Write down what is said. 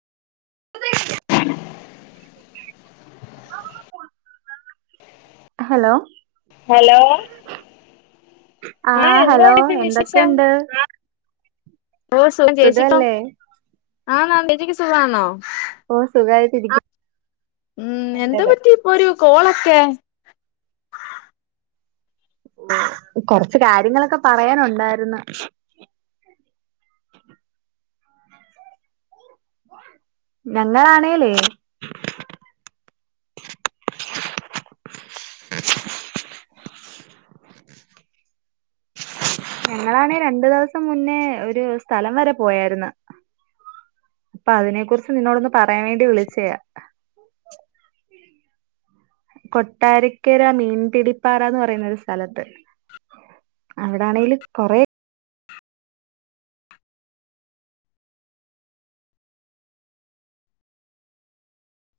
[inaudible] [inaudible] [unintelligible] hello hello ആ എന്തോ hello ഉണ്ട് വിശേഷം എന്തൊക്കെയുണ്ട് ഓ സുഖം ചേച്ചിക്കോ സുഖല്ലേ ആ ചേച്ചിക്ക് സുഖമാണോ ഓ സുഖായിട്ടിരികുന്നു ഉം എന്ത്‌ പറ്റി ഇപ്പൊ ഒരു കോളൊക്കെ കൊറച്ച് കാര്യങ്ങളൊക്കെ പറയാനുണ്ടായിരുന്നു ഞങ്ങളാണേലേയ് ഞങ്ങളാണെ രണ്ടു ദിവസം മുന്നേ ഒരു സ്ഥലം വരെ പോയായിരുന്നു അപ്പൊ അതിനെ കുറിച്ച് നിന്നോടൊന്ന് പറയാൻ വേണ്ടി വിളിച്ചയാ കൊട്ടാരക്കര മീൻപിടിപ്പാറന്ന് പറയുന്ന ഒരു സ്ഥലണ്ട് അവടെയാണേല് കൊറേ